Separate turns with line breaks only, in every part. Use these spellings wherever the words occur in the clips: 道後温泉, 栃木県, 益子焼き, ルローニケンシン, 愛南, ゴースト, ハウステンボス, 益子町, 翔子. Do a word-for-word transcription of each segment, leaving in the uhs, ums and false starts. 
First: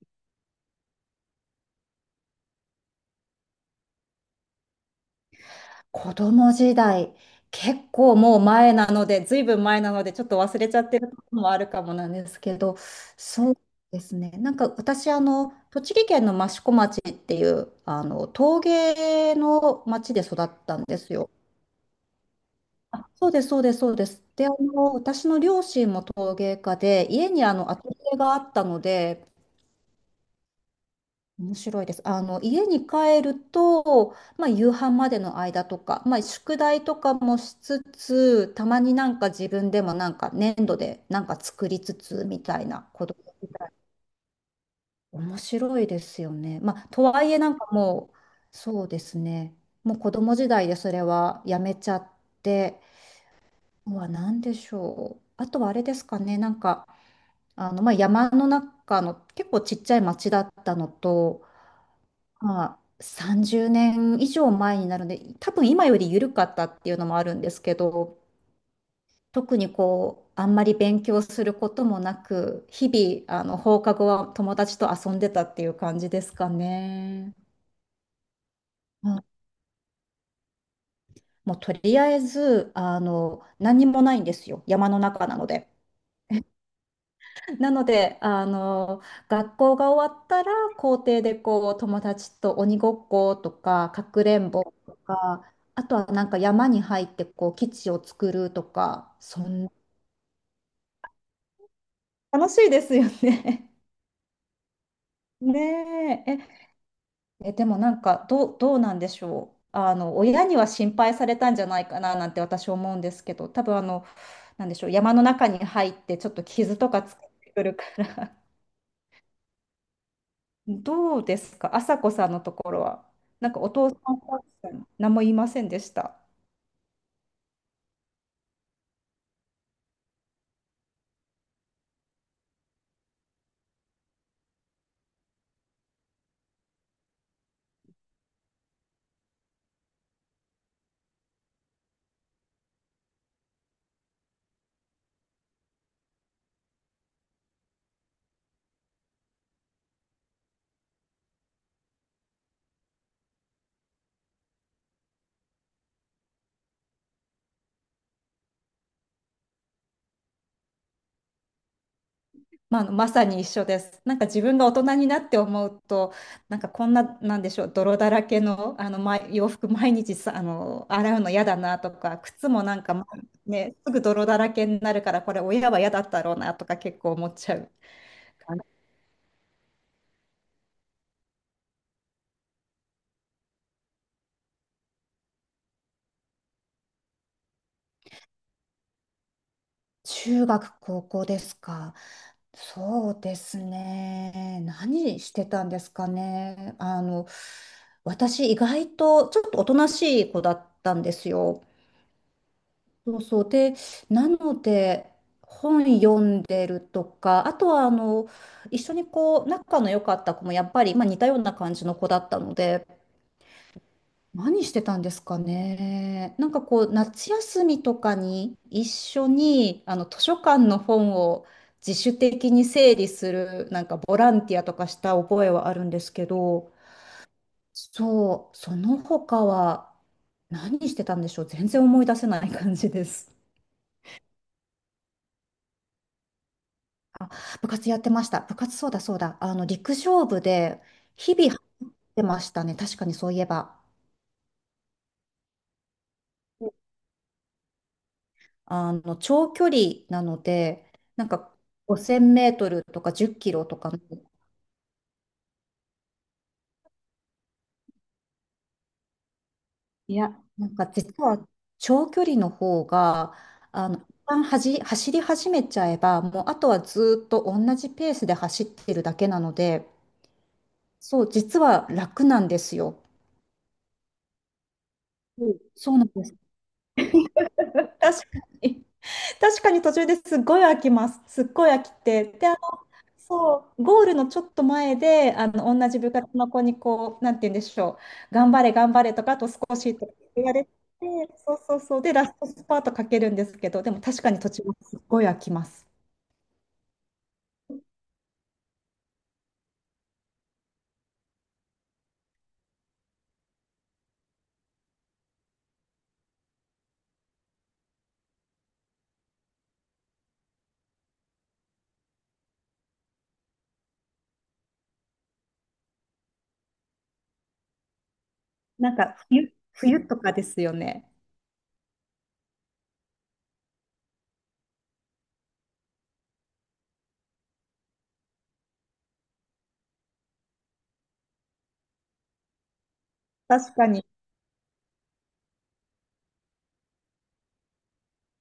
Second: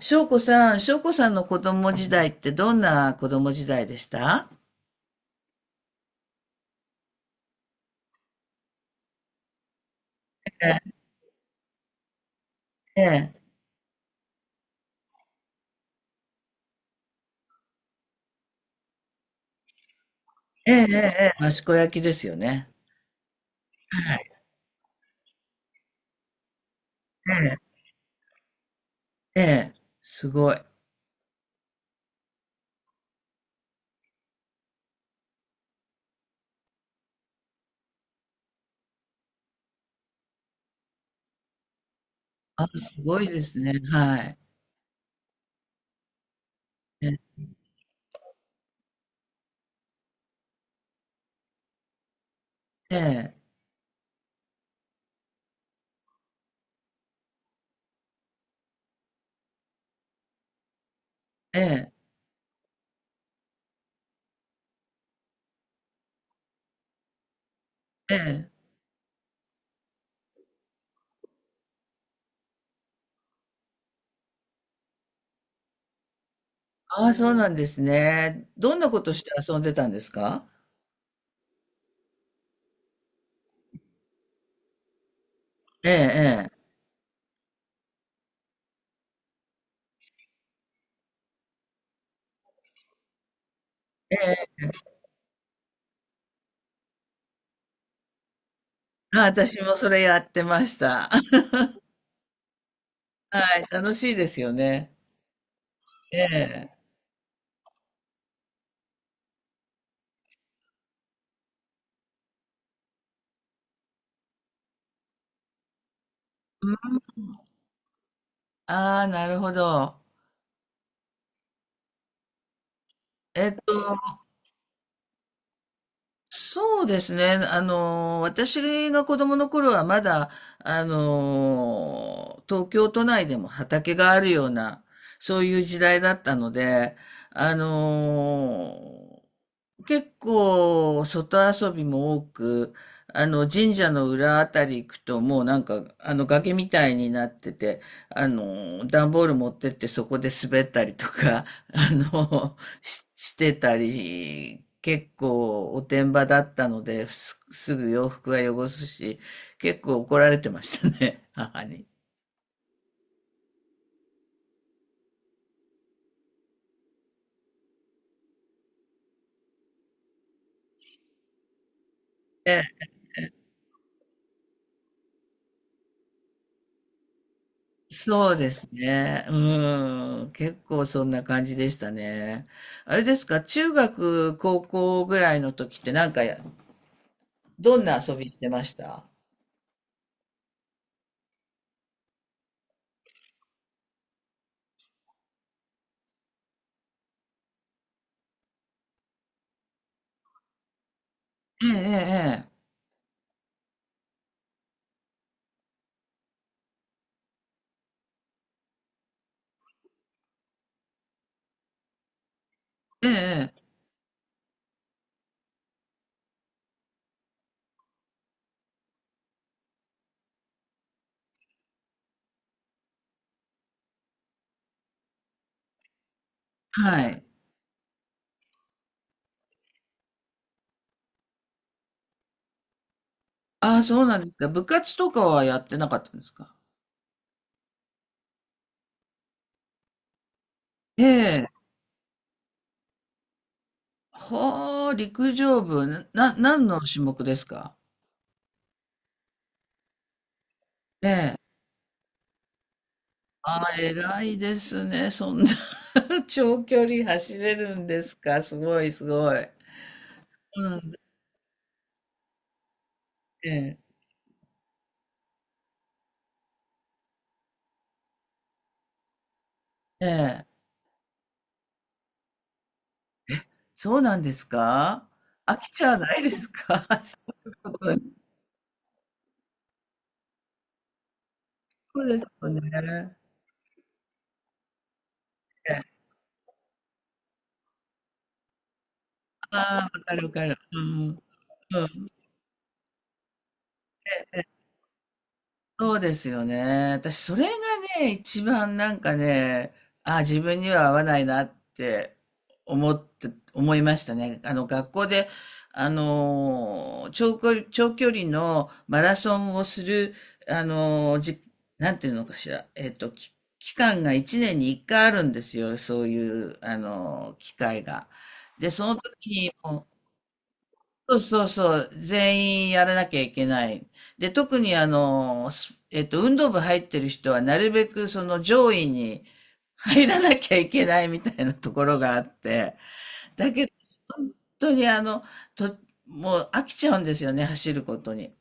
翔子さん、翔子さんの子供時代ってどんな子供時代でした？
子供時代、結構もう前なので、ずいぶん前なので、ちょっと忘れちゃってることもあるかもなんですけど、
ええ、
そうですね。なんか私、あの、栃木県の益子町っていう、あの、陶芸の町で育っ
え
たん
え、
ですよ。
ええ、益子焼きですよね。
あ、そうです、そうです、そうで
は
す。
い。
で、あの、私の両親も陶芸家で、家にあ
え
の、アトリエがあったので、
え、ええ、すごい。
面白いです。あの、家に帰ると、まあ、夕飯までの間とか、まあ、宿題とかもしつつ、たまになんか自分でもなんか粘土でなんか作りつつみた
あ、
いな
す
こと
ごいで
み
す
た
ね。
い。
はい。
面白いですよね。まあ、と
ええ、
はいえなんかもう、そうですね。もう子供時代でそれはやめちゃって、
ええ、
うわ、なんでしょう。あとはあれですかね、なんか、あの、まあ、山の中の結構ちっちゃい町だったのと、
ええ、
まあ、さんじゅうねん以上前になるので、多分今より緩かったっていうのもあるんですけ
え
ど、
え。
特にこう、あんまり勉強することもなく、日々、あの、放課後は友達と遊んでたっていう感じですか
ああ、そう
ね。
なんですね。どんなこ
う
とし
ん、
て遊んでたんですか？
もうとりあえず、あの、何にもないんですよ。山の中なので。
ええ、
なので、あの、学校が終わったら、校庭でこう、友達と鬼ごっことか、か
え
くれ
え、
んぼ
ええ。
とか、あとはなんか山に入ってこう、基地を作るとか、
あ、
そ
私
ん
もそれやってました。
楽しいですよ
はい、
ね。
楽しいですよね。え
ねえ、え、
え。
えでもなんかどう、どうなんでしょう。あの、親には心配されたんじゃないかななんて私思うんですけど、多分あの、なんでしょう、山の中に入ってちょっと傷とかつけってくるから。
ああ、なるほど。
どうですか、朝子さんのところは。
え
なん
っ
かお
と、
父さん、お母さん、何も言いませんでした。
そうですね。あの、私が子供の頃はまだ、あの、東京都内でも畑があるような、そういう時代だったので、あの、結構外遊びも多く、あの、神社の裏あたり行くともうなんか、あの、崖みたいになってて、あの、段ボール持ってってそこで滑ったりとか、あの、し、してたり、結構おてんばだったので、す、すぐ洋服は汚すし、結構怒られてましたね、母に。
まあ、あのまさに一緒です。なんか自分が大人になって思うと、なんかこんな、なんでしょう、泥だらけの、あの、ま、洋服毎日さ、あの、洗うの嫌だなとか、靴も
え、
なんか、まね、すぐ泥だらけになるから、これ親は嫌だったろうなとか結構思っちゃう。
そうですね。うん。結構そんな感じでしたね。あれですか、中学、高校ぐらいの時ってなんかどんな遊びしてました？
中学、高校ですか？そうですね。何してたんですかね。あの、私意外とちょっとおとなしい子だったんですよ。
ええ、え
そうそう。で、なので、本読んでるとか、あとはあの、一緒にこう、仲の良かった子もやっぱり、まあ、似たような感じの子だったので、
え、ええ、ええ。
何してたんですかね。なんかこう、夏休みとかに一緒に、あの、図書館の本を自主的に整理する、なんかボランティアとかした覚えはあるんですけど、
はい。
そう、その他は何してたんでしょう。全然思い出せない感じです。
ああ、そうなんですか。部活とかはやってなかったんですか？
あ、部活やってました。部活そうだそうだ。あの、陸上部で
え
日
え。
々入ってましたね。確かにそういえば。
ほう、陸上部、な、な何の種目ですか？
あの長距離なので、なんかごせんメートルとか10キ
あ
ロ
あ、
とかの。
偉いですね。そんな 長距離走れるんですか、すごい、すごい。
いや、
う
なんか
ん、
実は長距離の方が、
ええ、
あの、一旦はじ、走り始めちゃえば、もうあとはずーっと同じペースで走ってるだけなので、
ええ。
そう、実は楽なんですよ。
そうなんですか？
う
飽
ん、
きちゃ
そ
わ
うなん
ない
です。
ですか？ そういうこと。
確かに、確かに途中ですっごい飽きます。すっごい飽き
そうです
て。で
よね。
そう、ゴールのちょっと前で、あ
え
の、
え。
同じ部活の子にこう、なんて言うんでしょう、頑張れ、頑張れとか、あと少
ああ、わ
しとか
かるわ
言
か
わ
る。
れて、
うん、うん。
そうそうそう、で、ラストスパートかけるんですけど、でも確かに途中もすっごい飽きます。
そうですよね。私、それがね、一番なんかね、あ、自分には合わないなって思って、思いましたね。あの、学校で、あのー、長距離、長距離のマラソンをする、あのー、じ、なんていうのかしら、えっと、き期間がいちねんにいっかいあるんですよ。そういう、あのー、機会が。で、そ
な
の
んか
時に、
冬、冬とかですよね。
そうそうそう、全員やらなきゃいけない。で、特にあの、すえっと、運動部入ってる人はなるべくその上位に入らなきゃいけないみたいなところがあって、だけど、
確かに。
本当にあの、と、もう飽きちゃうんですよね、走ることに。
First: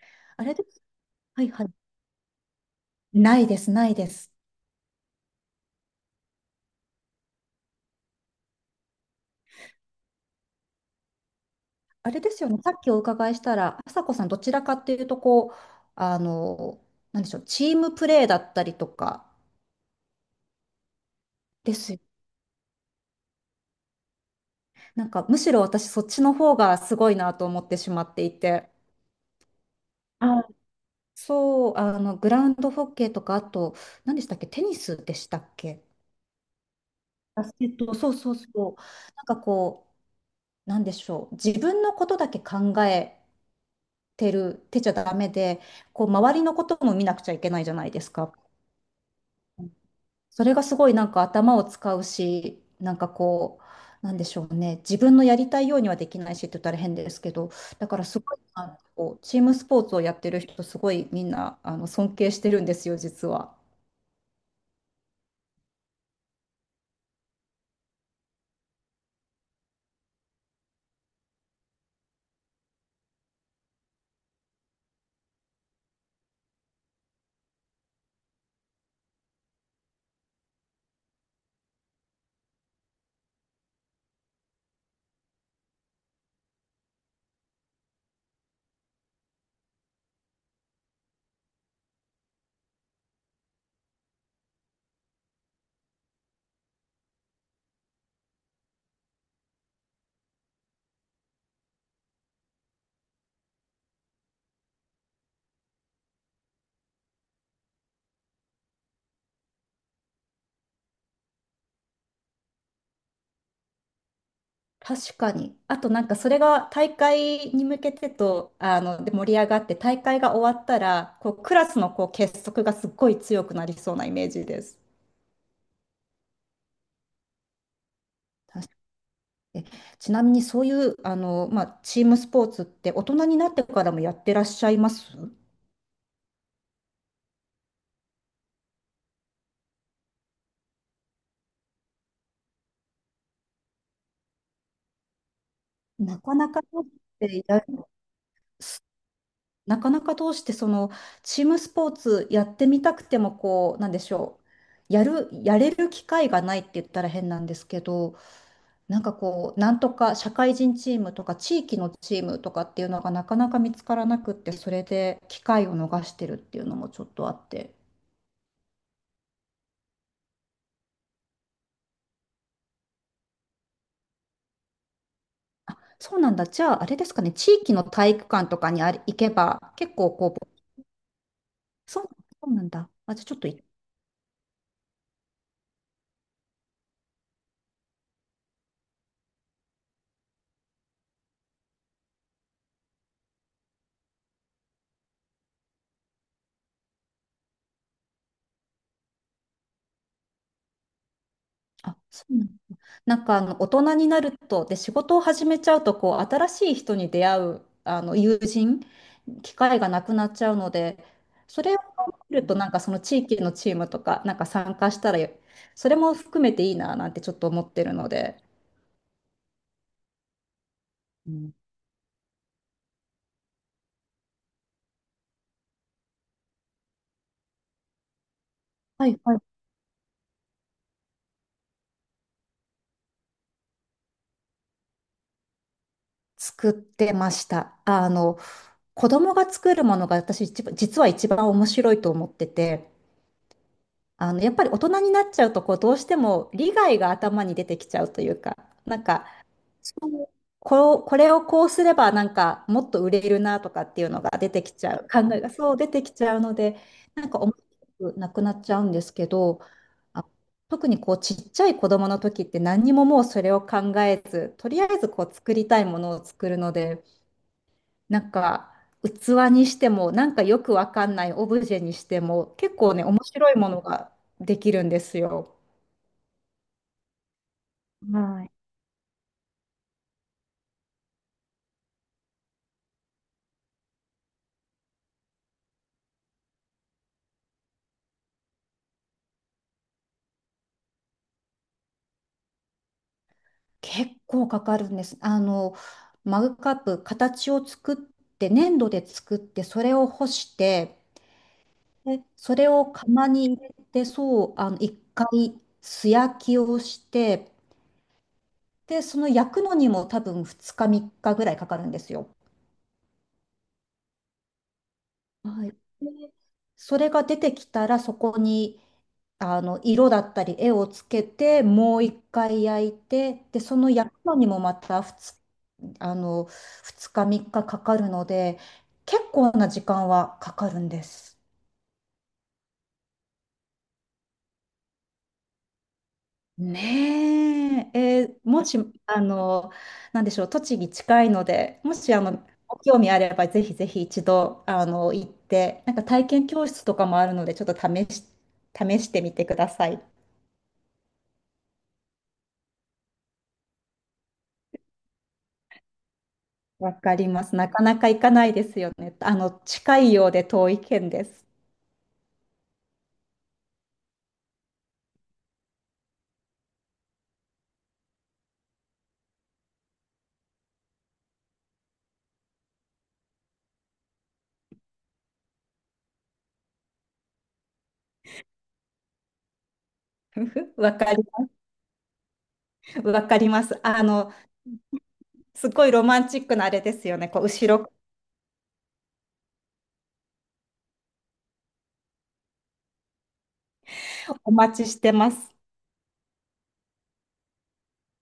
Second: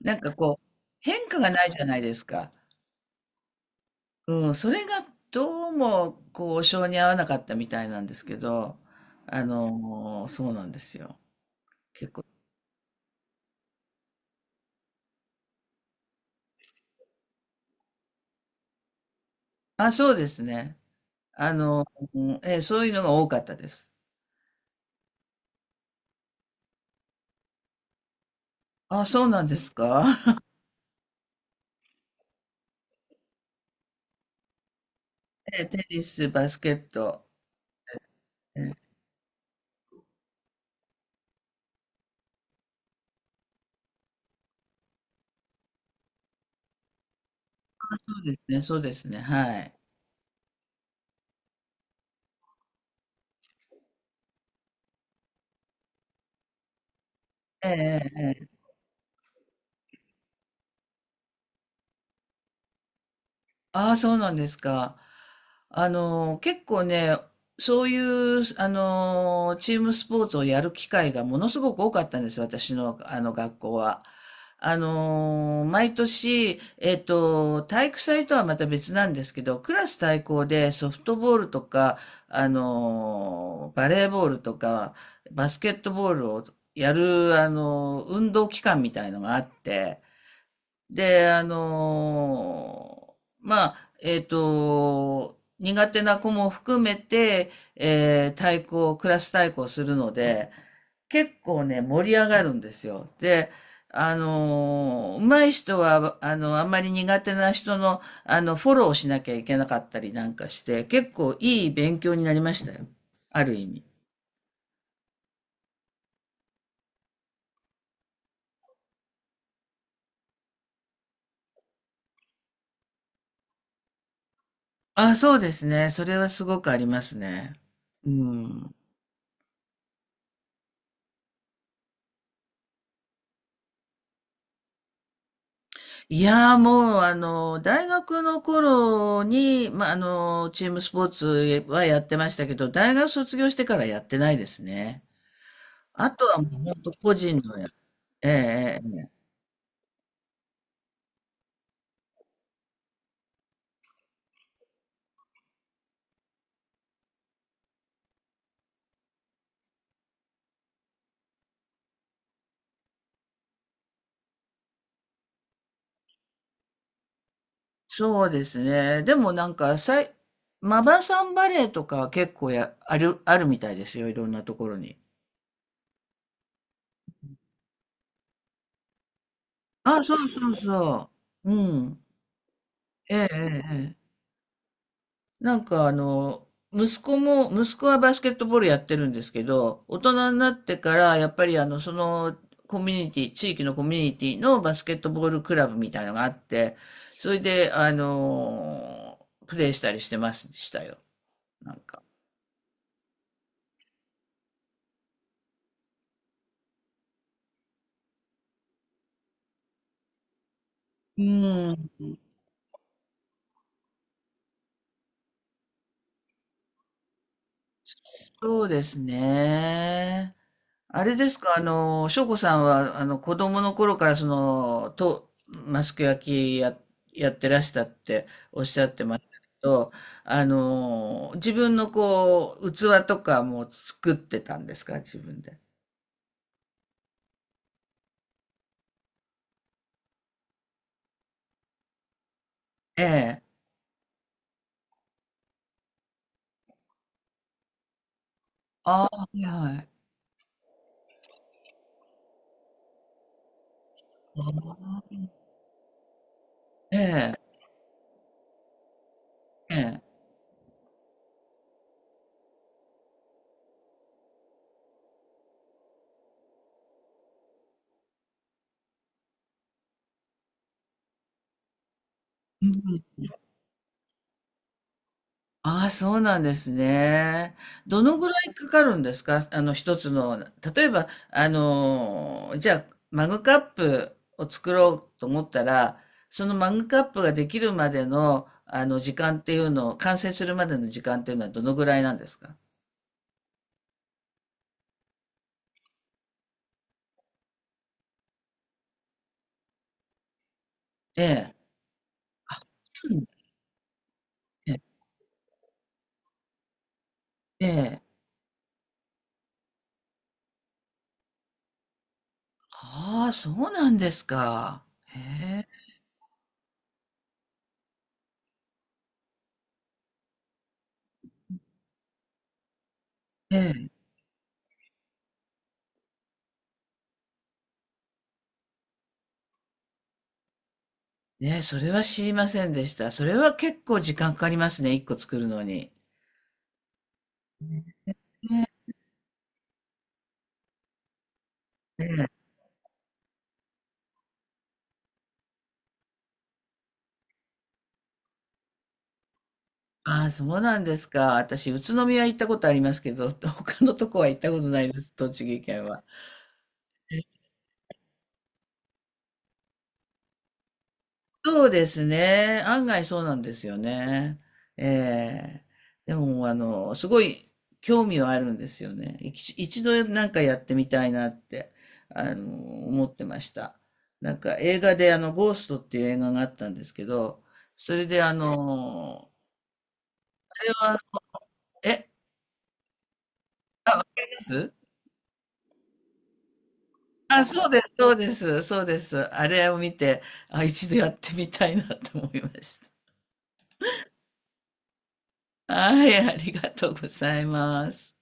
なんか
あれ
こ
で
う、
す。
変化
はい
が
は
ない
い。
じゃないですか。
ないです、ないです。
うん、それがどうも、こう、性に合わなかったみたいなんですけど、あの、そうなんですよ。
あ
結
れ
構。
ですよね、さっきお伺いしたら、朝子さん、どちらかっていうと、こう、あの、なんでしょう、チームプレーだったりとか
あ、そうですね。あ
で
の、
すよね。
えーそういうのが多かったです。
なんかむしろ私そっちの方がすごいなと思ってしまっていて。
あ、そうなんですか。
あ、そう、あの、グラウンドホッケーとか、あと、何でしたっけ、テニスでしたっ
ええ、
け。
テニス、バスケット。
バスケット。そうそう
え
そう。
ー
なんかこう、なんでしょう。自分のことだけ考えてる、てちゃダメで、こう、周りのことも見なくちゃいけないじゃないです
そう
か。
ですね、そうですね、はい。
それがすごいなんか頭を使うし、なんかこう、なんでしょうね、自分のやりたいようにはできないしって言ったら変ですけど、
え
だからすごい、
え、ええ。
あのこうチームスポーツをやってる人、すごいみんなあの尊敬してるんですよ、実は。
ああ、そうなんですか。あの、結構ね、そういう、あの、チームスポーツをやる機会がものすごく多かったんです、私の、あの、学校は。あの、毎年、えっと、体育祭とはまた別なんですけど、クラス対抗でソフトボールとか、あの、バレーボールとか、バスケットボールをやる、あの、運動期間みたいのがあって、で、あのーまあ、えっと、苦手な子も含めて、えー、対抗、クラス対抗するので、結構ね、盛り上がるんですよ。で、あのー、上手い人は、あの、あんまり苦手な人の、あの、フォローをしなきゃいけなかったりなんかして、結構いい勉強になりましたよ。ある意味。
確かに。あとなんかそれが大会に向けてと、あの、で盛り上がって、大会が終わったら、こうクラスのこう結束がすっごい強くなりそうなイメージです。
あ、そうですね。それはすごくありますね。うん。
えちなみにそういうあの、まあ、チームスポーツって大人になってからもやってらっしゃいます
いやーもう、あの、大学の頃に、まあ、あの、チームスポーツはやってましたけど、大学卒業してからやってないですね。あ
な
と
か
は
な
も
か
う
ど
本
うし
当個
て
人
い
の
ら
や、ええ、
す
ええ。
なかなかどうしてそのチームスポーツやってみたくてもこうなんでしょう、やるやれる機会がないって言ったら変なんですけど、なんかこうなんとか社会人チームとか地域のチームとかっていうのがなかなか見つからなくって、それで機会を逃してるっていうのもちょっとあって。
そうですね。でもなんか、さい、マバさんバレーとか結構や、ある、あるみたいですよ。いろんなところに。
あ、そうなんだ。じゃあ、あれですかね。地域の体育館とかにあれ行けば、結
あ、
構
そう
こう、
そうそう。うん。
そう、そうなんだ。
え、
あ、じゃあ
ええ、
ちょっとい、
え。なんかあの、息子も、息子はバスケットボールやってるんですけど、大人になってから、やっぱりあの、そのコミュニティ、地域のコミュニティのバスケットボールクラブみたいのがあって、それで、あの、プレイしたりしてましたよ。なん
あ、
か。
そうなんだ。なんかあの、大人になると、で、仕事を始めちゃうと、こう、新しい人に出会う、あの、友人、機会がなくなっちゃうので、そ
う
れを
ん。
見ると、なんかその地域のチームとか、なんか参加したら、それも含めていいな、なんてちょっと思ってるので。
そうですね。あれで
う
す
ん、
か、あの、翔子さんは、あの、子供の頃から、その、と、マスク焼きや、やってらしたっておっしゃって
は
ま
い
した
はい。
けど、あの、自分のこう、器とかも作ってたんですか、自分で。
作ってました。あの、子供が作るものが私一番、実は一番面白いと思ってて、
ええ。
あの、やっぱり大人になっちゃうと、こう、どうしても利害が頭に出てきちゃうというか、な
あ
ん
あ、
か、
はいはい。
そうこう、これをこうすれば、なんか、もっと売れるなとかっていうのが出てきちゃう、考えがそう出てきちゃうので、
え
なん
え、
か面白くなくなっちゃうんですけど、
ええ。
あ、特にこう、ちっちゃい子供の時って何にももうそれを考えず、とりあえずこう、作りたいものを作るので、なんか器にしてもなんかよくわかんないオブジェにしても
う
結構
ん。
ね面白いものができるんですよ。
ああ、そうなんですね。どのぐら
はい。
いかかるんですか、あの、一つの、例えば、あのー、じゃあ、マグカップを作ろうと思ったら、そのマグカップができるまでの、あの、時間っていうのを、完成するまでの時間っていうのはどのぐらいなんですか？
結構かかるんです。あのマグカップ形を作って粘土で作ってそれを干して、
ええ。
でそ
あ、
れを
そうなん。
釜に入れて、そう、あ
え
の
え。
一回素焼きをして、
ええ。
でその焼くのにも多分ふつかみっかぐらいかかるんですよ。
ああ、そうなんですか。へ
はい。それが出てきたらそこにあの色だったり絵をつけて、もう一回焼いて、
え。え
でその
え。
焼くのにもまたに、あのふつかみっかかかかるので結構な時間はかかるんです。
ねえ、それは知りませんでした。それは結構時間かかりますね、一個作るのに。
ねえ、えーもしあのなんでしょう、栃木近いので、もしあ
ええ。
のご興味あればぜひぜひ一度あの行って、なんか体験教室とかもあるのでちょっと試し、試してみてください。
ああ、そうなんですか。私、宇都宮行ったことありますけど、他のとこは行ったことないです、栃木県は。
わかります。なかなか行かないですよね。あの、近いようで遠い県です。
そうですね。案外そうなんですよね。ええ。でも、あの、すごい興味はあるんですよね。一一度なんかやってみたいなって、あの、思ってました。なんか映画で、あの、ゴーストっていう映画があったんですけど、それで、あの、あれ
わ
は、
かり、
え、
わかります。
あ、わ
あ
か
の、
ります。
すごいロマンチックなあれですよね。こ
あ、
う、
そ
後
うです、
ろ。
そうです、そうです。あれを見て、あ、一度やってみたいなと思いまし
お待ちしてます。
た。はい、ありがとうございます。